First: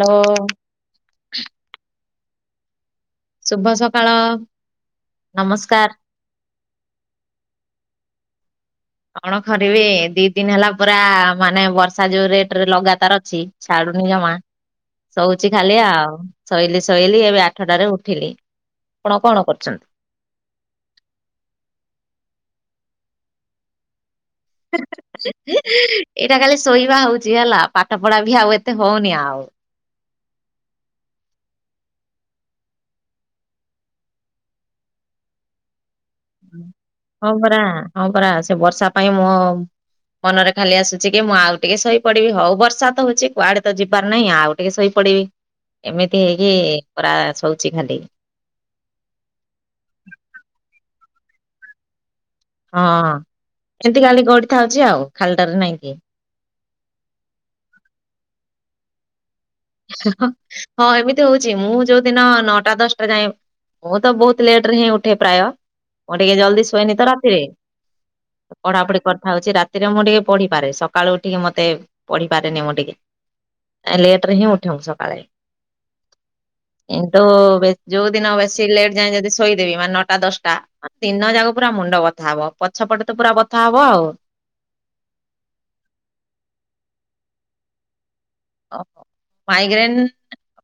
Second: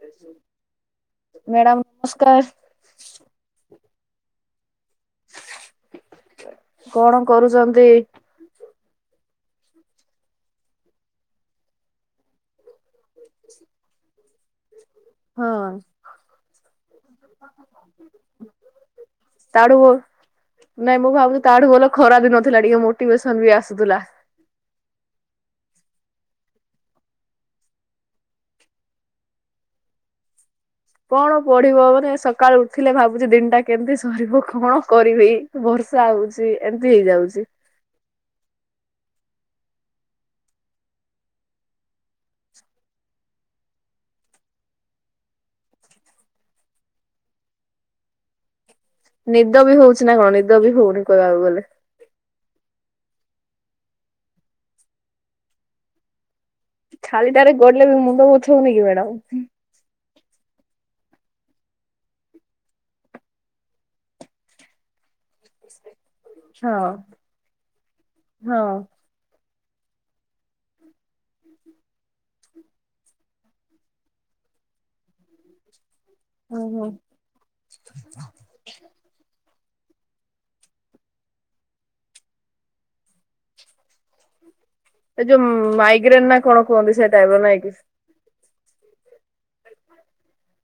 ଲୋ। Madam ନମସ୍କାର। ଶୁଭ ସକାଳ ନମସ୍କାର। କଣ କରୁଛନ୍ତି? କଣ ଖରିବେ ଦି ଦିନ ହେଲା ପୁରା ମାନେ ବର୍ଷା ଯୋଉ ରେଟ ରେ ଲଗା ତାର ଅଛି ଛାଡୁନି ଜମା। ଶୋଉଛି ହଁ ଖାଲି ଆଉ, ଶୋଇଲି ଶୋଇଲି ଏବେ ଆଠଟାରେ ଉଠିଲି। ଆପଣ କଣ ତାଠୁ କରୁଛନ୍ତି? ନାଇଁ ମୁଁ ଭାବୁଛିି ତାଠୁ ଭଲ ଖରା ଦିନ ଥିଲା ଟିକେ ମୋଟିଭେସନ ବି ଆସୁଥିଲା। ଏଇଟା କାଲି ଶୋଇବା ହୋଉଛି ହେଲା ପାଠ ପଢ଼ା ବି ଆଉ ଏତେ ହଉନି ଆଉ। କଣ ପଢ଼ିବ ମାନେ ସକାଳୁ ଉଠିଲେ ଭାବୁଛି ଦିନଟା କେମିତି ସରିବ କଣ କରିବି। ବର୍ଷା ହୋଉଛି ଏମତି ହଁ ହେଇଯାଉଛି। ପରା ହଁ ପରା ସେ ବର୍ଷା ପାଇଁ ମଁ ମନରେ ଖାଲି ଆସୁଛି କି ମୁଁ ଆଉ ଟିକେ ସହି ପଡ଼ିବି ହଉ ବର୍ଷା ତ ହଉଛି କୁଆଡ଼େ ତ ଯିବାର ନାହିଁ ଆଉ। ଟିକେ ଶୋଇପଡ଼ିବି ଏମିତି ହେଇକି ପରା ଶୋଉଛି ଖାଲି। ନିଦ ବି ହୋଉଛିି ନା କଣ ନିଦ ବି ହୋଉନି କହିବାକୁ ଗଲେ। ହଁ ଏମିତି କାଲି ଗଡ଼ିଥାଉଛି ଆଉ ଖାଲିଟାରେ ନାଇଁକି। ଖାଲି ଟାରେ ଗଡ଼ିଲେ ବି ମୁଣ୍ଡ ବଥୋଉନି କି ମ୍ୟାଡ଼ାାମ? ହଁ ଏମିତି ହୋଉଛି ମୁଁ ଯୋଉ ଦିନ ନଅଟା ଦଶଟା ଯାଏଁ ମୁଁ ତ ବହୁତ ଲେଟରେ ହିଁ ଉଠେ ପ୍ରାୟ। ମୁଁ ଟିକେ ଜଲଦି ହଁ ଶୁଏଇନି ତ ରାତିରେ ହଁ ପଢ଼ାପଢ଼ି କରିଥାଉଛି ରାତ୍ ରାତିରେ ମୁଁ ଟିକେ ପଢ଼ିପାରେ ସକାଳୁ ଉଠିକି ମତେ ପଢ଼ିପାରେନି ମୁଁ ଟିକେ। ଆ ଲେଟ୍ ଲେଟ୍ ରେ ହିଁ ଉଠେ ମୁଁ ସକାଳେ। ହଁ ହଁ ଇଣ୍ଟୁ ଯୋଉ ଦିନ ବେ ସେ ଲେଟଯାଏଁ ଯଦି ଶୋଇଦେବି ମାନେ ନଅଟା ଦଶଟା ଦିନ ଯାକ ପୁରା ମୁଣ୍ଡ ବଥା ହବ ପଛପଟେ ତ ପୁରା ବଥା ହବ ଆଉ। ସେ ଯୋଉ ମାଇଗ୍ରେନ ନା କଣ କୁହନ୍ତି ସେ ଟାଇପ ର ନାଇଁ କି? ଓ ହ ମାଇଗ୍ରେନ୍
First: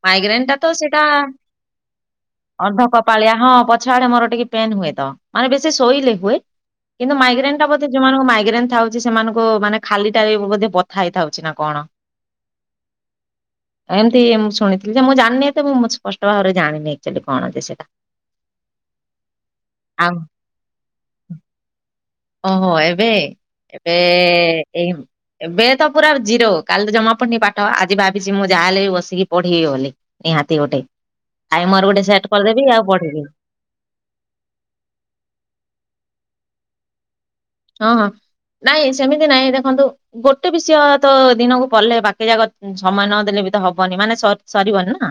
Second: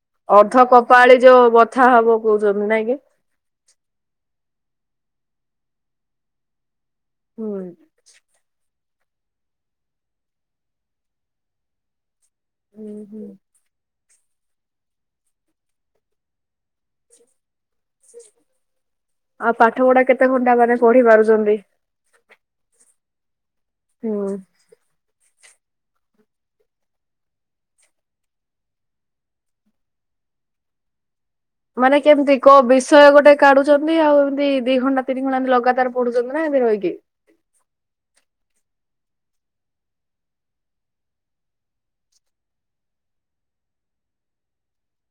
ମାଇଗ୍ରେନ୍ ଅର୍ଧ ଟା ତ ସେଟା କପାଳି ଯୋଉ ବଥା ହବ କହୁଛନ୍ତି ନାଇଁ ଅର୍ଦ୍ଧ କି? କପାାଳିଆ ହଁ ପ ଛ ଆଡେ ମୋର ଟିକେ ପେନ୍ ହୁଏ ତ ମାନେ ବେଶୀ ଶୋଇଲେ ହୁଏ କିନ୍ତୁ ହୁଁ ମାଇଗ୍ରେନଟା ବୋଧେ ଯୋଉମାନ ମାଇଗ୍ରେନ୍ ଥାଉଛି ସେମାନଙ୍କୁ ମାନେ ଖାଲି ଟା ବଥା ହେଇଥାଉଛି ନା କଣ। ହୁଁ ହୁଁ ଏମତି ମୁଁ ଶୁଣିଥିଲି ଯେ ମୁଁ ଜାିନି ତ ମୁଁ ସ୍ପଷ୍ଟ ଭାବରେ ଜାଣିନି ଏଚୁଆଲି କଣ ଯେ ସେଇଟା। ଆଉ ପାଠ ପଢା ଆଉ କେତେ ଘଣ୍ଟା ମାନେ ପଢି ପାରୁଛନ୍ତି? ଓହୋ ଏବେ ଏବେ ହୁଁ। ଏଇ। ଏବେ ତ ପୁରା ଜିରୋ କାଲି ତ ଜମା ପଡିନି ପାଠ ଆଜି ଭାବିଛି ମୁଁ ଯାହା ହେଲେ ବି ବସିକି ପଢେଇି ବୋଲିଲି। ନିହାତି ଗୋଟେ ଟାଇମର ମାନେ ଗୋଟେ ସେଟ୍ କେମିତି କୋଉ କରିଦେବି ଆଉ ବିଷୟ ପଢ଼ିବି। ଗୋଟେ କାଢୁଛନ୍ତି ଆଉ ଏମିତି ଦି ଘଣ୍ଟା ତିନି ଘଣ୍ଟା ଏମତି ଲଗାତାର ପଢୁଛନ୍ତି ନା ଏମତି ରହିକି। ହଁ ହଁ ନାଇଁ ସେମିତି ନାଇଁ ଦେଖନ୍ତୁ। ଗୋଟେ ବିଷୟ ତ ଦିନକୁ ପଡଲେ ବାକି ଯାକ ସମୟ ନଦେଲେ ବି ତ ହବନି ମାନେ ସ ସରିବନି ନା।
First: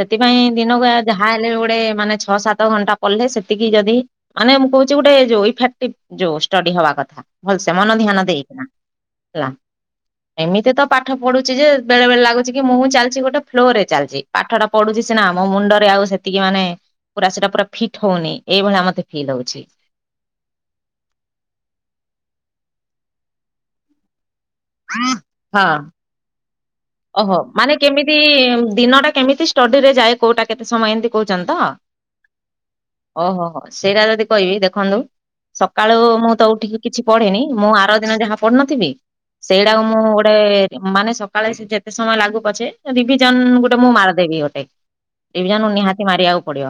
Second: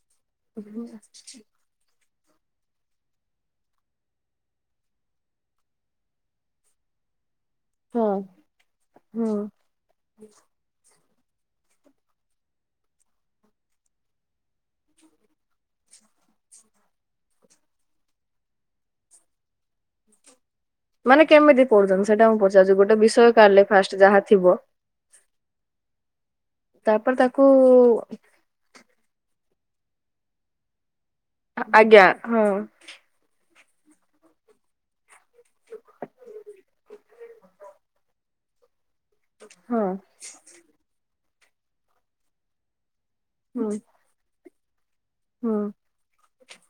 ସେଥିପାଇଁ ଦିନକୁ ଯାହା ହେଲେ ଗୋଟେ ମାନେ ଛଅ ସାତ। ସତ ଘଣ୍ଟା ପଡ଼ିଲେ ସେତିକି ଯଦି ମାନେ ମୁଁ କହୁଛି ଗୋଟେ ଯୋଉ ଇଫେକ୍ଟିଭି ଯୋଉ ଷ୍ଟଡି ହବା କଥା। ଭଲସେ ମନ ହଁ ଧ୍ୟାନ ଦେଇକିନା ହେଲା। [unintelligible] ଏମିତି ତ ପାଠ ପଢୁଛି ଯେ ବେଳେ ବେଳେ ଲାଗୁଛି କି ମୁଁ ହଁ ଚାଲିଛି ଗୋଟେ ଫ୍ଲୋର ରେ ଚାଲିଛି ପାଠଟା ପଡୁଛି ସିନା ମୋ ମୁଣ୍ଡରେ ଆଉ ସେତିକି ମାନେ। ପୁରା ସେଇଟା ପୁରା ଫିଟ୍ ହଉନି ଏଇଭଳିଆ ମତେ ଫିଲ୍ ହଉଛି। ମାନେ କେମିତି ପଡୁଛନ୍ତି ସେଇଟା ମୁଁ ପଚାରୁଛି ଗୋଟେ ବିଷୟ କାିଲେ ଫାଷ୍ଟ ଯାହା ଥିବ। ହଁ। ତାପରେ ଓହୋ ତାକୁ ମାନେ କେମିତି ଦିନ ଟା କେମିତି ଷ୍ଟଡି ରେ ଯାଏ କୋଉଟା କେତେ ସମୟ ଏମତି କହୁଛନ୍ତି ତ ଆଜ୍ଞା ହଁ ଓହୋ ହୋ ସେଇଟା ଯଦି କହିବି ଦେଖନ୍ତୁ। ସକାଳୁ ମୁଁ ତ ଉଠିକି କିଛି ପଢେିନି ମୁଁ ଆର ଦିନ ଯାହା ପଢି ନଥିବି ହଁ ସେଇଟାକୁ ମୁଁ ଗୋଟେ ମାନେ ସକାଳେ ଯେତେ ସମୟ ଲାଗୁ ପଛେ। ଡିଭିଜନ ହୁଁ ଗୋଟେ ମୁଁ ମାରିଦେବି ଗୋଟେ ହୁଁ ଡିଭିଜନ ନିହାତି ମାରିବାକୁ ପଡିବ।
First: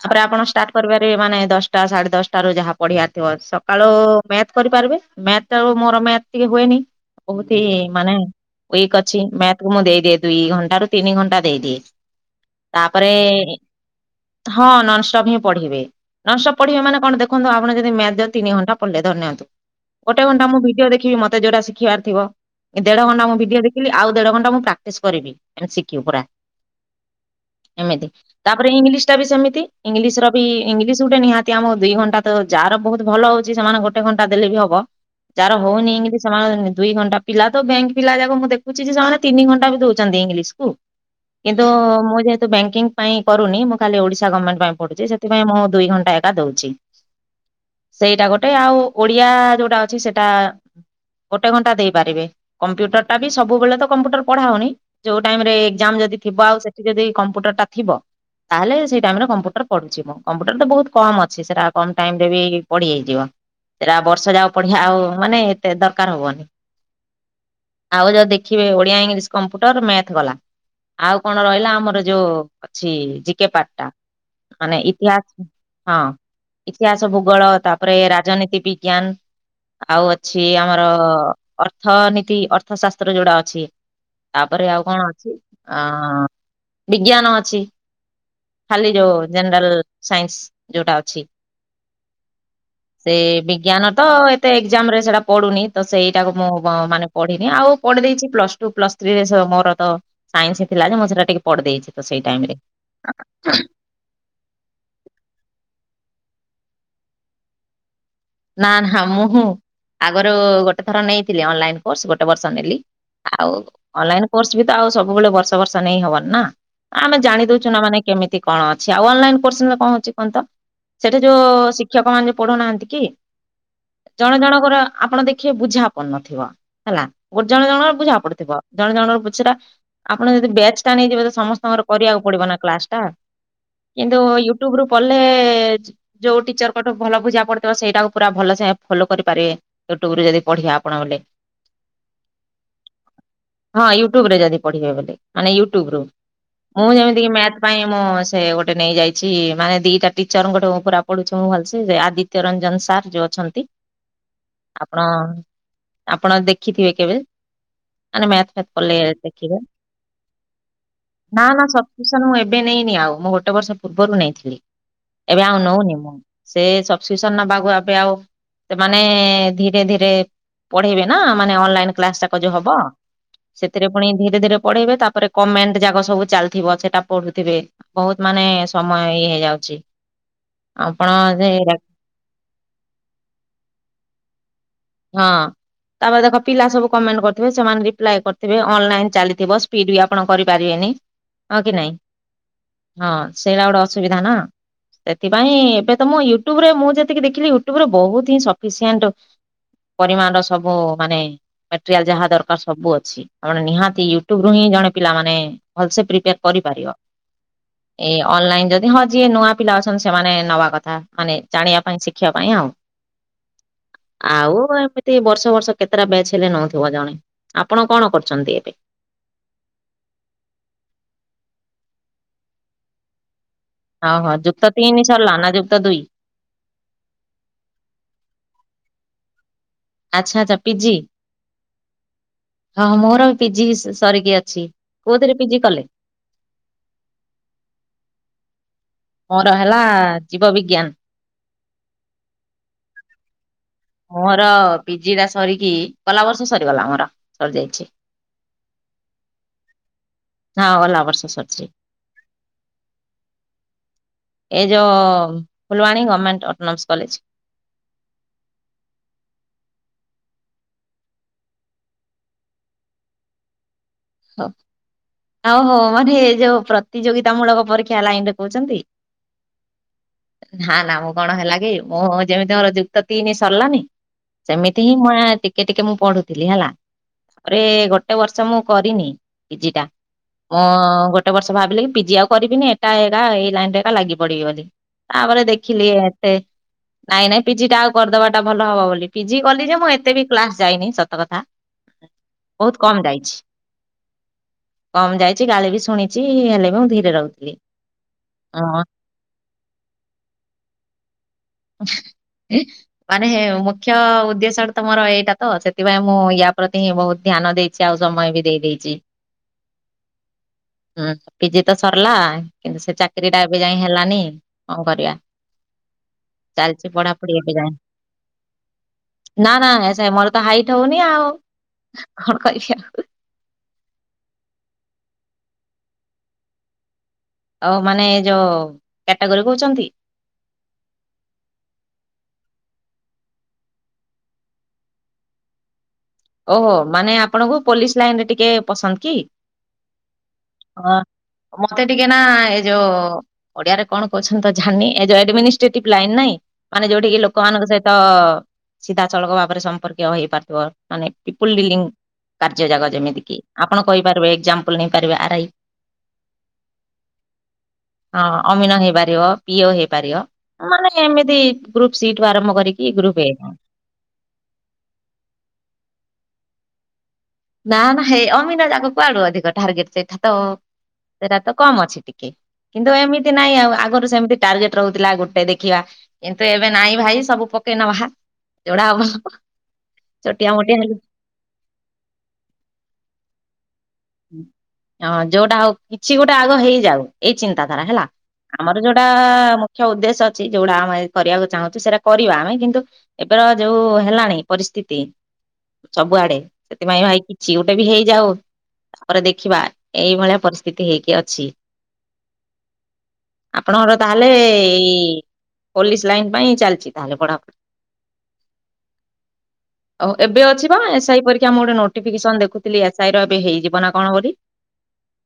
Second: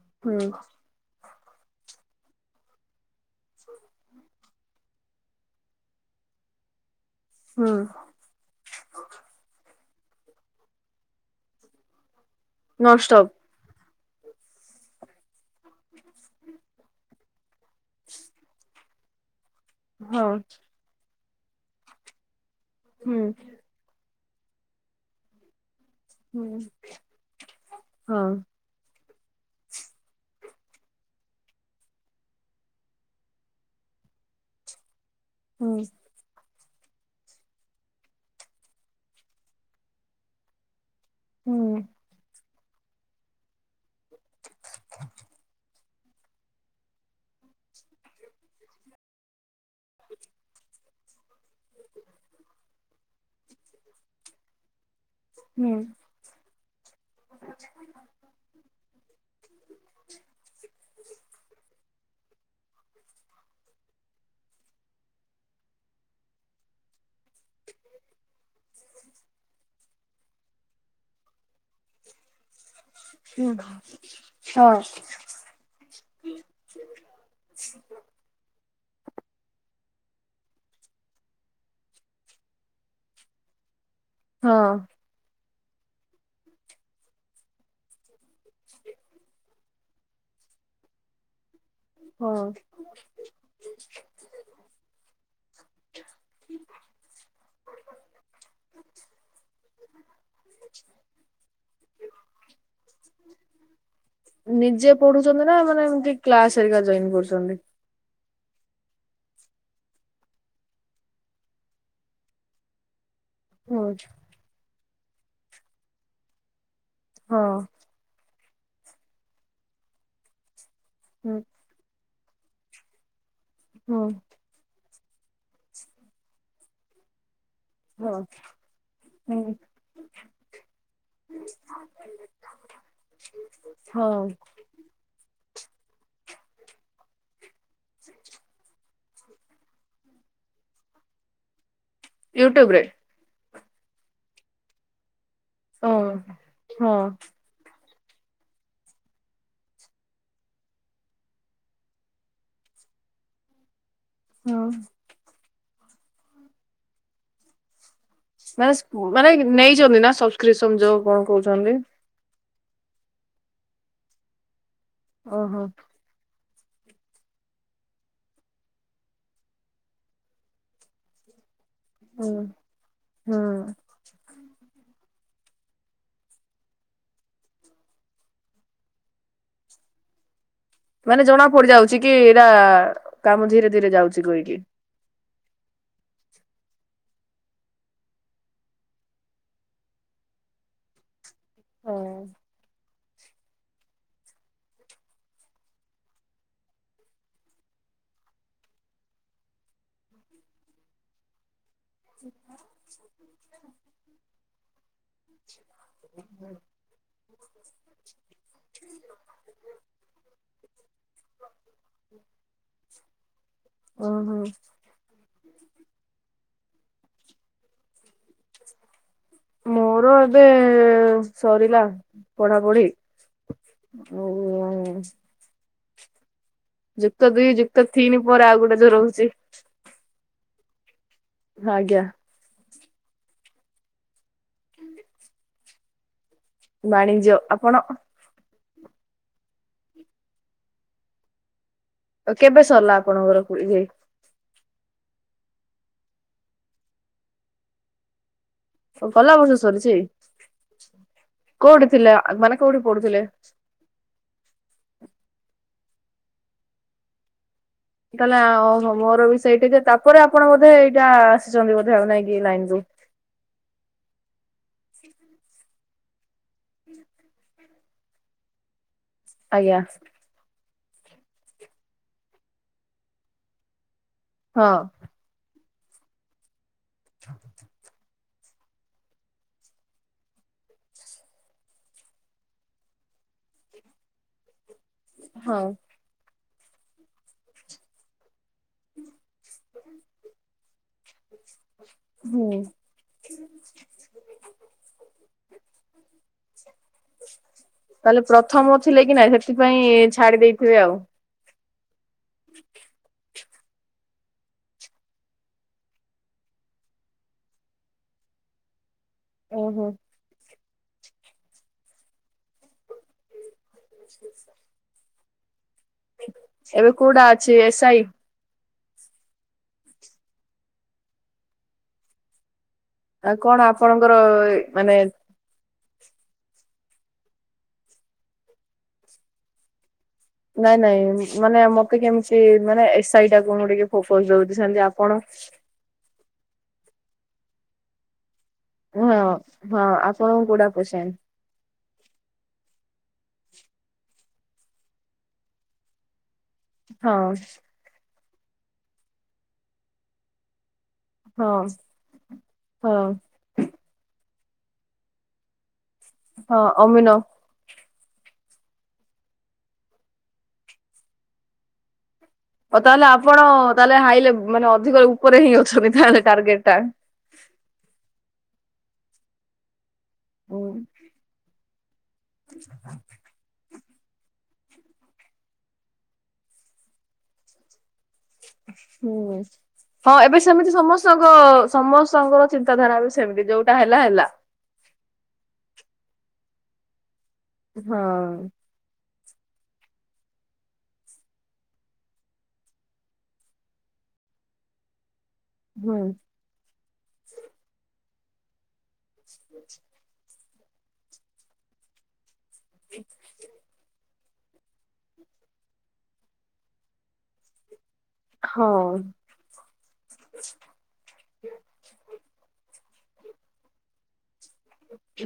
ତାପରେ ହୁଁ ଆପଣ ଷ୍ଟାର୍ଟ ାର ମାନେ ଦଶଟା ସାଢେ ଦଶଟା ର ଯାହା ପଢିାର ଥିବ ସକାଳୁ ମ୍ୟାଥ କରିପାରିବେ। ମ୍ୟାଥ ମୋର ମ୍ୟାଥ ଟିକେ ହୁଏନି ବହୁତ ହୁଁ ହି ମାନେ ୱିକ ଅଛି। ମ୍ୟାଥକୁ ମୁଁ ଦେଇଦିଏ ଦୁଇ ଘଣ୍ଟା ରୁ ତିନି ଘଣ୍ଟା ଦେଇଦିଏ ତାପରେ। ନନଷ୍ଟପ୍ ହଁ ନନଷ୍ଟପ୍ ହିଁ ପଢିବେ ନନପ୍ ପଢିବେ ମାନେ କଣ ଦେଖନ୍ତୁ ଆପଣ ଯଦି ମଚ ତିନି ଘଣ୍ଟା ଧଅନ୍ତୁ ଗୋଟେ ହଁ ଘଣ୍ଟାଁ ଭିଡିଓ ଦେଖିବି ମତେ ଯୋଉଟା ଶିଖିବାର ଥିବ ଦେଢ ହୁଁ ଘଣ୍ଟା ମୁଁ ଭିଡିଓ ଦେଖି ଆଉ ଦେଢ ଘଣ୍ଟା ମୁଁ ପ୍ରାକ୍ଟିସ କରିବି ଏମତି ଶିଖିବୁ ପୁର ହୁଁ ଏମିତି ହଁ ତାପରେ ଇଂଲିଶ ଟା ବି ସେମିତି ଇଂଲିଶ ର ବି ଇଂଲିଶ ଗୋଟେ ନିହାତି ଆମ ଦୁଇ ଘଣ୍ଟା ତ ଯାହାର ର ବହୁତ ଭଲ ହଉଛି ସେମାନେ ଗଟେ ଟେ ଘଣ୍ଟା ଦେଲେ ବି ହବ ଯାହାର ହୁଁ ହଉନି କିତି ସେ ଦୁଇ ଘଣ୍ଟା ପିଲା ତ ବ୍ୟାଙ୍କ ପିଲା ଯାକ ମୁଁ ଦେଖ ଛି ଯେ ସେମାନେ ତିନି ଘଣ୍ଟା ବି ଦଉଛନ୍ତି ଇଂଲିଶ କୁ ହୁଁ କିନ୍ତୁ ମୁଁ ତୁ ବ୍ୟାଙ୍କିଙ୍ଗ ପାଇଁ କରୁନି ମୁଁ ଖାଲି ଓଡ଼ିଶା ଗମେଣ୍ଟ ପାଇଁ ପଢୁଛି ସେଥିପାଇଁ ଦୁଇ ଘଣ୍ଟା ଏକା ଦଉଛି। ସେଇଟା ଗୋଟେ ଆଉ ଓଡିଆ ଯୋଉଟା ଅଛି ସେଟା ଗୋଟେ ଘଣ୍ଟା ଦେଇପାରିବେ କମ୍ପ୍ୟୁଟର ଟା ବି ସବୁବେଳେ ତ କମ୍ପ୍ୟୁଟର ପଢା ହଉନି ଯୋଉ ଟାଇମ ରେ ହୁଁ ଏକ୍ଜାମ ଯଦ ଥିବ ଆଉ ସେ ଯଦି କମ୍ପ୍ୟୁଟର ଟା ଥିବ ତାହଲେ ସେଇ ଟାଇମ ରେ କମ୍ପ୍ୟୁଟର ପଢୁଛି ମୁଁ କମ୍ପ୍ୟୁଟର ତ ବହୁତ କମ ଅଛି ସେଟା କମ୍ ଟାଇମ୍ରରେ ବି ପଢ଼ି ହେଇଯିବ ସେଇଟା ବର୍ଷ ଯାକ ପଢ଼ିିବା ଆଉ ମାନେ ଏତେ ଦରକାର ହେବନି। ଆଉ ଯଉ ଦେଖିବେ ଓଡିଆ ଇଂଲିଶ କମ୍ପ୍ୟୁଟର ମ୍ୟାଥ ଗଲା ଆଉ କଣ ରହିଲା ଆମର ଯୋଉ ଅଛି ହୁଁ ଜିିକପାଟଟା ହଁ ମାନେ ଇତିହାସ ହଁ ଇତିହାସ ଭୂଗୋଳ ତାପରେ ରାଜନୀତି ବିଜ୍ଞାନ ଆଉ ଅଛି ଆମର ଅର୍ଥନୀତି ଅର୍ଥ ଶାସ୍ତ୍ର ଯୋଉଡା ଅଛି ହଁ ତାପରେ ଆଉ କଣ ଅଛି? ଅ ବିଜ୍ଞାନ ଅଛି। ଖାଲି ଯୋଉ ଜେନେରାଲ ସାଇନ୍ସ ଯୋଉଟା ଅଛି। ହଁ। ସେ ବିଜ୍ଞାନ ତ ଏତେ ଏକ୍ଜାମ ରେ ସେଟା ପଢୁନି ତ ସେଇଟାକୁ ମୁଁ କଣ ମାନେ ପଢି ଆଉ ପଢି ଦେଇଚି ପ୍ଲସ ଟୁ ପ୍ଲସ୍ ଥ୍ରୀରେସେ ମୋର ତ ସାଇନ୍ସ ଥିଲା ଯେ ମୁଁ ସେଟା ଟିକେ ପଢ ଦେଇଛି ତ ସେଇ ଟାଇମ୍ ରେ। ନିଜେ ପଢୁଛନ୍ତି ନା ମାନେ ଏମତି କ୍ଲାସରିକା ଜଏନ କରୁଛନ୍ତି? ନା ହା ମୁଁଁ ଆଗରୁ ଗୋଟେ ଥର ନେଇଥିଲି ଅନଲାଇନ କୋର୍ସ ଗୋଟେ ବର୍ଷ ନେଲି ଆଉ ହୁଁ ଅନଲାଇନ୍ କୋର୍ସ ବି ତ ଆଉ ସବୁବେଳେ ବର୍ଷ ବର୍ଷ ନେଇ ହବନି ନା ଆମେ ହଁ ଜାଣି ଦଉଚୁନା ମାନେ କେମିତି କଣ ଅଛି ଆଉ ଅନଲାଇନ କୋର୍ସ କଣଛି କୁହ ତ ସେଠୁ ହୁଁ ଯୋଉ ଶଷ ଶିକ୍ଷକ ମାନେ ପଢୁନାହାନ୍ତି କି? ହଁ। ଜଣେ ଜଣଙ୍କର ଆପଣ ଦେଖିବେ ବୁଝାପନନଥିବ ହେଲା। ଗୋ ଜଣେ ଜଣର ବୁଝା ହଁ ପଡୁଥିବ ଜଣେ ଜଣର ବୁଝିଲା ହୁଁ ଆପଣ ଯଦି ବ୍ୟାଚ୍ ଟା ନେଇଯିବେ ସମସ୍ତଙ୍କର କରିବାକୁ ପଡିବ ନା କ୍ଲାସ ଟା। ହଉ। କିନ୍ତୁ ୟୁଟ୍ୟୁବ ରୁ ପଢିଲେ ଯୋଉ ଟିଚର କଠୁ ଭଲ ବୁଝା ପଡିିଥିବ ପୁରା ଭଲସେ ଫଲୋ କରିପାରିବେ ୟୁଟ୍ୟୁବରୁୁ ଯଦି ପଢ଼ିବା ଆପଣ ଗୋଟେ। ୟୁଟ୍ୟୁବ୍ ରେ? ହଁ ୟୁଟ୍ୟୁବରେ ଯଦି ପଢିବେ ବୋଲି ମାନେ ହଁ ୟୁଟୁବୁ ମୁଁ ହଁ ଯେମିତିକି ମ୍ୟାଥ ପାଇଁ ମୁଁ ସେ ଗୋଟେ ନେଇଯାଇଛି ମାନେ ଦିଇଟା ଟିଚର ଙ୍କ ଠୁ ପୁରା ପଢୁଛି ମୁଁ ଭଲସେ ସେ ଆଦିତ୍ୟ ରଞ୍ଜନ ସାର୍ ଯୋଉ ଅଛନ୍ତି ହଁ ଆପଣ ଆପଣ ଦେଖିଥିବେ କେବେ। ମାନେ ମ୍ୟାଥ୍ ଫ୍ୟାଥ୍ କଲେ ମାନେ ଦେଖିବ ନେଇଛନ୍ତି ନା ସବସ୍କ୍ରିପସନ ଯୋଉ କଣ ନା ନା କହୁଛନ୍ତି? ସଵ ସନ୍ ମୁଁ ଏବେ ନେଇନି ଆଉ ମୁଁ ଗୋଟେ ବର୍ଷ ପୂର୍ବରୁ ନେଇଥିଲି ଏବେ ଆଉ ଓହୋ ନଉନି ମୁଁ। ସେ ସବସିସନ୍ ନବାଗୁଆ ଏବେ ଆଉ ସେମାନେ ଧୀରେ ଧୀରେ ପଢେଇବେ ନା ମାନେ ଅନଲାଇନ୍ କ୍ଲାସଟାକ ହୁଁ ଯୋଉ ହବ ହୁଁ ସେଥିରେ ପୁ ପୁଣି ଧୀରେ ଧୀରେ ପଢେଇବେ ତାପରେ କମେଣ୍ଟ ଯାକ ସବୁ ଚାଲିଥିବ ସେଟାପଢୁଥିବେ ବହୁତ୍ ମାନେ ସମୟ ଇଏ ହେଇଯାଉଚି। ମାନେ ଜଣା ପଡି ଯାଉଛି କି ଏଇଟା କାମ ଧୀରେ ଧୀରେ ଯାଉଛି କହିକି। ହଁ। ତାପରେ ଦେଖ ପିଲା ସବୁ କମେଣ୍ଟ କରିଥିବେ ସେମାନେ ରିପ୍ଲାଏ କରିଥିବେ ଅନଲାଇନ୍ ଚାଲିଥିବ ସ୍ପିଡ ବି ଆପଣ କରିପାରିବେନି। ହଁ କି ନାଇଁ ହଁ ସେଇଟା ଗୋଟେ ଅସୁବିଧା ନା। ସେଥିପାଇଁ ଏବେ ତ ମୁଁ ୟୁଟ୍ୟୁବ୍ ରେ ମୁଁ ଯେତିକି ଦେଖିଲି ୟୁଟ୍ୟୁବ୍ ରେ ବହୁତ ହିଁ ସଫିସିଏଣ୍ଟ ପରିମାଣର ସବୁ ମାନେ ମେଟେରିଆଲ ଯାହା ଦରକାର ସବୁ ଅଛି। ଜଣେ ନିହାତି ୟୁଟ୍ୟୁବ୍ ରୁ ହିଁ ଜଣେ ପିଲା ମାନେ ଭଲସେ ପ୍ରିପେୟାର୍ କରିପାରିବ। ଏଇ ଅନଲାଇନ ଯଦି ହଁ ଯିଏ ନୂଆ ପିଲା ଅଛନ୍ତି ସେମାନେ ନବା କଥା ମାନେ ଜାଣିବା ପାଇଁ ଶିଖିବା ପାଇଁ ଆଉ। ଓହୋ ଆଉ ଏମିତି ବର୍ଷ ବର୍ଷ କେତେଟା ବେଚ ହେଲେ ନଉଥିବ ଜଣେ ଆପଣ କଣ କରୁଛନ୍ତି ଏବେ? ମୋର ଏବେ ସରିଲା ପଢାପଢି। ହଉ ହୋ ଯୁକ୍ତ ଆଉ ତିନି ସରିଲା ନା ଯୁକ୍ତ ଦୁଇ? ଯୁକ୍ତ ଦୁଇ ଯୁକ୍ତ ତିନି ପରେ ଆଉ ଗୋଟେ ଯୋଉ ରହୁଛି। ଆଚ୍ଛା ଆଚ୍ଛା ପିଜି? ଆଞା। ହଁ ମୋର ପିଜି ସରିକି ଅଛି କୋଉଥିରେ ପିଜି କଲେ। ବାଣିଜ ଆପଣ ମୋର ହେଲା ଜୀବବିଜ୍ଞାନ। ଆଉ କେବେ ସରିଲା ଆପଣଙ୍କର ଇ ମୋର ପିଜି ଟା ସରିକି ଗଲା ବର୍ଷ ସରିଗଲା ମୋର ସରି ଯାଇଛି। ଗଲା ବର୍ଷ ସରିଛି ହଁ ଗଲା ବର୍ଷ ସରିଛି କୋଉଠି ଥିଲେ ମାନେ କୋଉଠି ପଢୁଥିଲେ। ଏ ଯେୋଁ ଫୁଲବାଣୀ ଗଭର୍ଣ୍ଣମେଣ୍ଟ ଅଟୋନମସ୍ କଲେଜ। ତାହେଲେ ମୋର ବି ସେଇଠିକି ତାପରେ ଆପଣ ବୋଧେ ଏଇଟା ଆସିଛନ୍ତି ବୋଧେ ନାଇଁକ ଲାଇନ ରୁ? ହ ଆଉ ହଉ ମାନେ ଏ ଯୋଉ ପ୍ରତିଯୋଗିତା ମୂଳକ ପରୀକ୍ଷା ହେଲା ଏ ମିତିରେ କହୁଛନ୍ତି। ଆଜ୍ଞା। ନା ନା ମୁଁ କଣ ହେଲା କି ମୁଁ ଯେମିତି ମୋର ଯୁକ୍ତ ତିନି ସରିଲାନି। ହଁ ସେମିତି ହିଁ ମୁ ଟିକେ ଟିକେ ମୁଁ ପଢୁଥିଲି ହେଲା ଆରେ ଗୋଟେ ବର୍ଷ ମୁଁ କରିନି ପିଜି ଟା? ହଁ ଗୋଟେ ବର୍ଷ ଭାବିଲେ କି ପିଜି ଆଉ କରିବିନି ଏଟା ଏ ଏକା ଏଇ ଲାଇନ ରେ ଏକା ଲାଗି ପଡିବି ବୋଲି। ତାପରେ ହଁ ଦେଖିଲି ନାଇଁ ନାଇଁ ପିଜି ଟା ଆଉ କରିଦବାଟା ଭଲ ହବ ବୋଲି ପିଜି କଲି ଯେ ମୁଁ ଏତେ ବି କ୍ଲାସ ଯାଇନି। ସତ କଥା ହୁଁ ବହୁତ କମ ଯାଇଛି। କମ ଯାଇଛି ଗାଳି ବି ଶୁଣିଛି ହେଲେ ବି ମୁଁ ଧୀରେ ରହୁଥିଲି। ତାହେଲେ ପ୍ରଥମ ହଁ ଥିଲେ କି ନାଇ ସେଥିପାଇଁ ଛାଡି ଦେଇଥିବେ ଆଉ ମାନେ ହେ ମୁ ମୁଖ୍ୟ ଉଦ୍ଦେଶ୍ୟଟା ତ ମୋର ଏଇଟା ତ ସେଥିପାଇଁ ମୁଁ ୟା ପ୍ରତି ହିଁ ବହୁତ ଧ୍ୟାନ ଦେଇଛି ଆଉ ସମୟ ବି ଦେଇ ଦେଇଛିି। ଓହୋ। ପିଜି ତ ସରିଲା କିନ୍ତୁ ସେ ଚାକିରି ଟା ଏବେ ଯାଇ ହେଲାନି ହଉ। କରିବା ଏବେ ଚାଲିଛି କୋଉଟା ପଢାପଢି ଅଛି ଏବେ ଯାଏ। ଏସ୍ ଆଇ ନା ନା ମୋର ତ ହାଇଟ୍ ହଉନି ଆଉ କଣ କରିବି ଆଉ। ଆଉ କଣ ଆପଣଙ୍କର ମାନେ ଆଉ ମାନେ ଏ ଯୋଉ କ୍ୟାଟାଗୋରୀ କହୁଛନ୍ତି। ନାଇଁ ନାଇଁ ମାନେ ମତେ କେମିତି ମାନେ ଏସ୍ଆଇ ଟା କ ମୁ ଟିକେ ଫୋକସ ଦଉଛି ସେତି ଆପଣ ଓହୋ ମାନେ ଆପଣଙ୍କୁ ପୋଲିସ ଲାଇନ ରେ ଟିକେ ପସନ୍ଦ କି? ହଁ ହଁ ଆପଣଙ୍କୁ ଗୁଡା ହଁ ପୋଷେନ୍। ମତେ ଟିକେ ନା ଏଇ ଯୋଉ ଓଡିଆରେ କଣ କହୁଛନ୍ତି ଜାଣିନିଏଡମିନ୍ରେଟିଭ ଲାଇନ୍ ନାଇଁ ମାନେ ହଁ ଯୋଉଠିିକି ଲୋକମାନଙ୍କ ସହିତ ସିଧାସଳଖ ଭାବରେ ସମ୍ପର୍କୀୟ ହେଇପାରୁଥିବ। ମାନେ ଇପୁଲ ହଁ ଡିଲିଗି କାର୍ଯ୍ୟ ଜାଗ ହଁ। ଯେମିତି କିି ଆପଣ କହିପାରିବେ ଏକ୍ଜାମ୍ପଲ ନେଇପାରିବେ ଆର ଆଇ। ହଁ ଅମିନ। ହଁ ଅମିନ ହେଇପାରିବ ପିଓ ହେଇପାରିବ। ମାନେ ଏମିତି ଗ୍ରୁପ ସିଟ୍ ଆରମ୍ ଆଉ ତାହେଲେ ଆପଣ ତାହେଲେ ହାଇଲେ ମାନେ ଅଧିକ ଉପରେ ହିଁ ଅଛନ୍ତି ତାହେଲେ ଟାର୍ଗେଟ ଟା। ନା ନା ସେଇ ଅମିନା ଯାକ କୁଆଡୁ ଅଧିକ ଟାର୍ଗେଟ ଟା ତ ହୁଁ। ସେଟା ତ କମ ଅଛି ଟିକେ କିନ୍ତୁ ଏମତି ନାଇଁ ଆଉ ଆଗରୁ ସେମିତି ଟାର୍ଗେଟ ରହୁଥିଲା ଗୋଟେ ଦେଖିବା। କିନ୍ତୁ ଏବେ ନାଇଁ ଭାଇ ସବୁ ପକେଇ ନବା। ଯୋଉଟା ହବ ହୁଁ ହଁ ଏବେ ଛୋଟିଆ ମୋଟିଆ ସେମିତି ହେଲେ ସମସ୍ତ ର୍ହୁ ସମସ୍ତଙ୍କର ଚିନ୍ତାଧାରା ବି ସେମିତି ଯୋଉଟା ହେଲା ହେଲା। ହଁ ଯୋଉଟା ହଉ କିଛି ଗୋଟେ ଆଗ ହେଇଯାଉ ଏଇ ଚିନ୍ତାଧାରା ହେଲା ହଁ ଆମ ଯୋଉଟା ମୁଖ୍ୟ ଉଦ୍ଦେଶ୍ୟ ଅଛି ଯୋଉଟା ଆମେ କରିବାକୁ ଚାହୁଁଛୁ ସେଇଟା କରିବା ଆମେ କିନ୍ତୁ ଏବେରା ଯୋଉ ହେଲାଣି ପରିସ୍ଥିତି। ହୁଁ ସବୁଆଡେ ସେଥିପାଇଁ ଭାଇ କିଛି ଗୋଟେ ବି ହେଇଯାଉ। ପରେ ଦେଖିବା ଏଇଭଳିଆ ପରିସ୍ଥିତି ହେଇକି ଅଛି ଆପଣଙ୍କର ତାହେଲେ ଏଇ ପୋଲିସ ଲାଇନ ପାଇଁ ଚାଲିଛି ତାହେଲେ ପଢାପଢି। ହଁ। ହଉ ଏବେ ଅଛି ବା ଏସ୍ ଆଇ ପରୀକ୍ଷା ମୁଁ ଗୋଟେ ନୋଟିଫିକେସନ ଦେଖୁଥିଲି ଏସ୍ ଆଇ ର। ହେ ହେଇଯିବ ନା କଣ ବୋଲି।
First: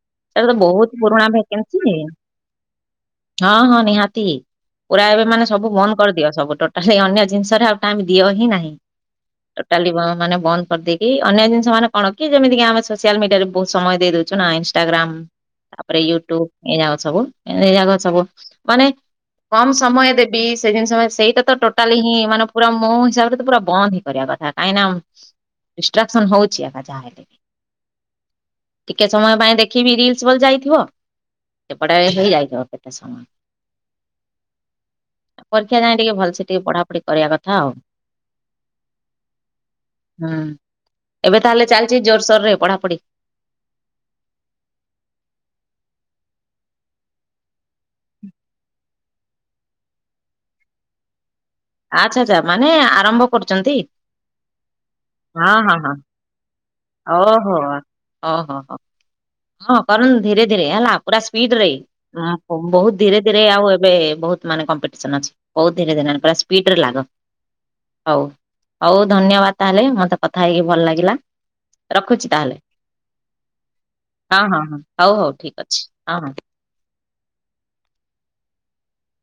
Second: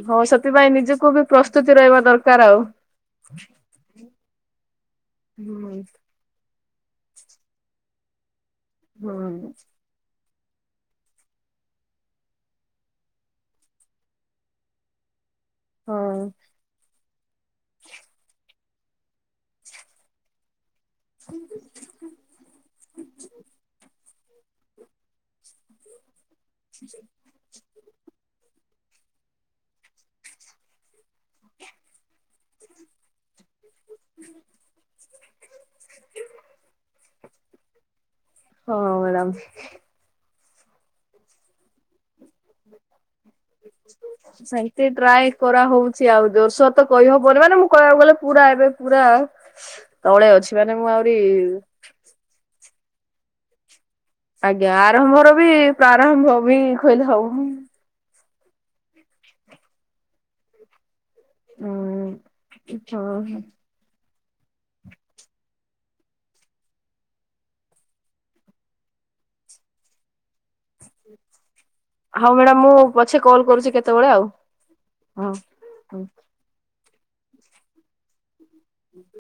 ହଁ ସେଟା ତ ସେଥିପାଇଁ ବହୁତ ନିଜକୁ ବି ପୁରୁଣା ଭେକେନ୍ସି ପ୍ରସ୍ତୁତି ରହିବା ଦରକାର ଆଉ। ହଁ ହଁ ନିହାତି ପୁରା ଏବେ ମାନେ ସବୁ ହୁଁ ବନ୍ଦ କରିଦିଅ ସବୁ ଟୋ ହେ ଅନ୍ୟ ଜିନିଷରେ ଆଉ ଟାଇମ୍ ଦିଅ ହିଁ ନାହିଁ ହୁଁ ଟୋଟାଲି ମାନେ ବନ୍ଦ କରିଦେଇ ଏଇ ଅନ୍ୟ ଜିନିଷ ମାନେ କଣ କି ଯେମିତି କିି ଆମେ ସୋସିଆଲ ମିଡିଆରେ ବହୁତ ସମୟ ଦେଇ ଦଉଛୁ ନା ଇନଷ୍ଟାଗ୍ରାମ। ତାପରେ ହଁ ୟୁଟ୍ୟୁବ ଏ ସବୁ ଏ ଯାକ ସବୁ ମାନେ କମ ସମୟ ଦେବି ସେ ଜିନିଷ ସେଇଟା ତ ଟୋ ଟୋଟାଲ ହିଁ ମାନେ ପୁର ମୋ ହିସାବରେ ପୁରା ବନ୍ଦ ହେଇ କରିବା କଥା କାହିଁ ଡି୍ଷ୍ଟାକ୍ସନ ହଉ ଏକାହାଲେି [unintelligible] ଟିକେ ସମୟ ପାଇଁ ଦେଖିବି ରିଲସ ବୋଲି ଯାଇଥିବ ସେପଟେ ହେଇଯାଇଥିବ କେତେ ସମୟ। ପରୀକ୍ଷା ଯାଏ ଟିକେ ଭଲସେ ଟିକେ ପଢାପଢି କରିବା କଥା ଆଉ। ହଁ ମାଡମ୍। ହୁଁ ଏବେ ତାହଲେ ଚାଲିଚ ଜୋରସୋର ରେ ପଢାପଢି? [unintelligible] ସେମିତି ଟ୍ରାଏ କରାହଉଛି ଆଉ ଜୋରସୋର ତ କହିହବନି ମାନେ ମୁଁ କହିବାକୁ ଗଲେ ପୁରା ଏବେ ପୁରା ତଳେ ଅଛି ମାନେ ମୁଁ ଆହୁରି ଆଚ୍ଛା ଆଚ୍ଛା ମାନେ ଆରମ୍ଭ କରୁଛନ୍ତି। ଆଜ୍ଞା ଆରମ୍ଭର ବି ହଁ ହଁ ହଁ ପ୍ରାରମ୍ଭ ବି କହିଲେ ହବ ଓହୋ ଓହୋ ହୋ ହ କରନ୍ତୁ ଧୀରେ ଧୀରେ ହେଲା। ପୁରା ସ୍ପିଡ ରେ ଉଁ। ବହୁତ ହଁ ଧୀରେ ଧୀରେ ଆଉ ଏବେ ବହୁତ ନେ କମ୍ପିଟିସନ ଅଛି ବହୁତ ଦିନ ହେଲାଣି ପୁରା ସ୍ପିଡରେ ଲାଗ ହଉ ହଉ ଧନ୍ୟବାଦ ତାହେଲେ ମତେ କଥା ହେଇକି ଭଲ ଲାଗିଲା। ରଖୁଛି ହଉ ତାହେଲେ। ମ୍ୟାଡ଼ାମ ମୁଁ ପଛେ କଲ୍ କରୁଛି କେତେବେଳେ ହଉ ହଁ ହଉ ଠିକ ଅଛି ହୁଁ। ହଁ ହଁ। ହୁଁ। [unintelligible]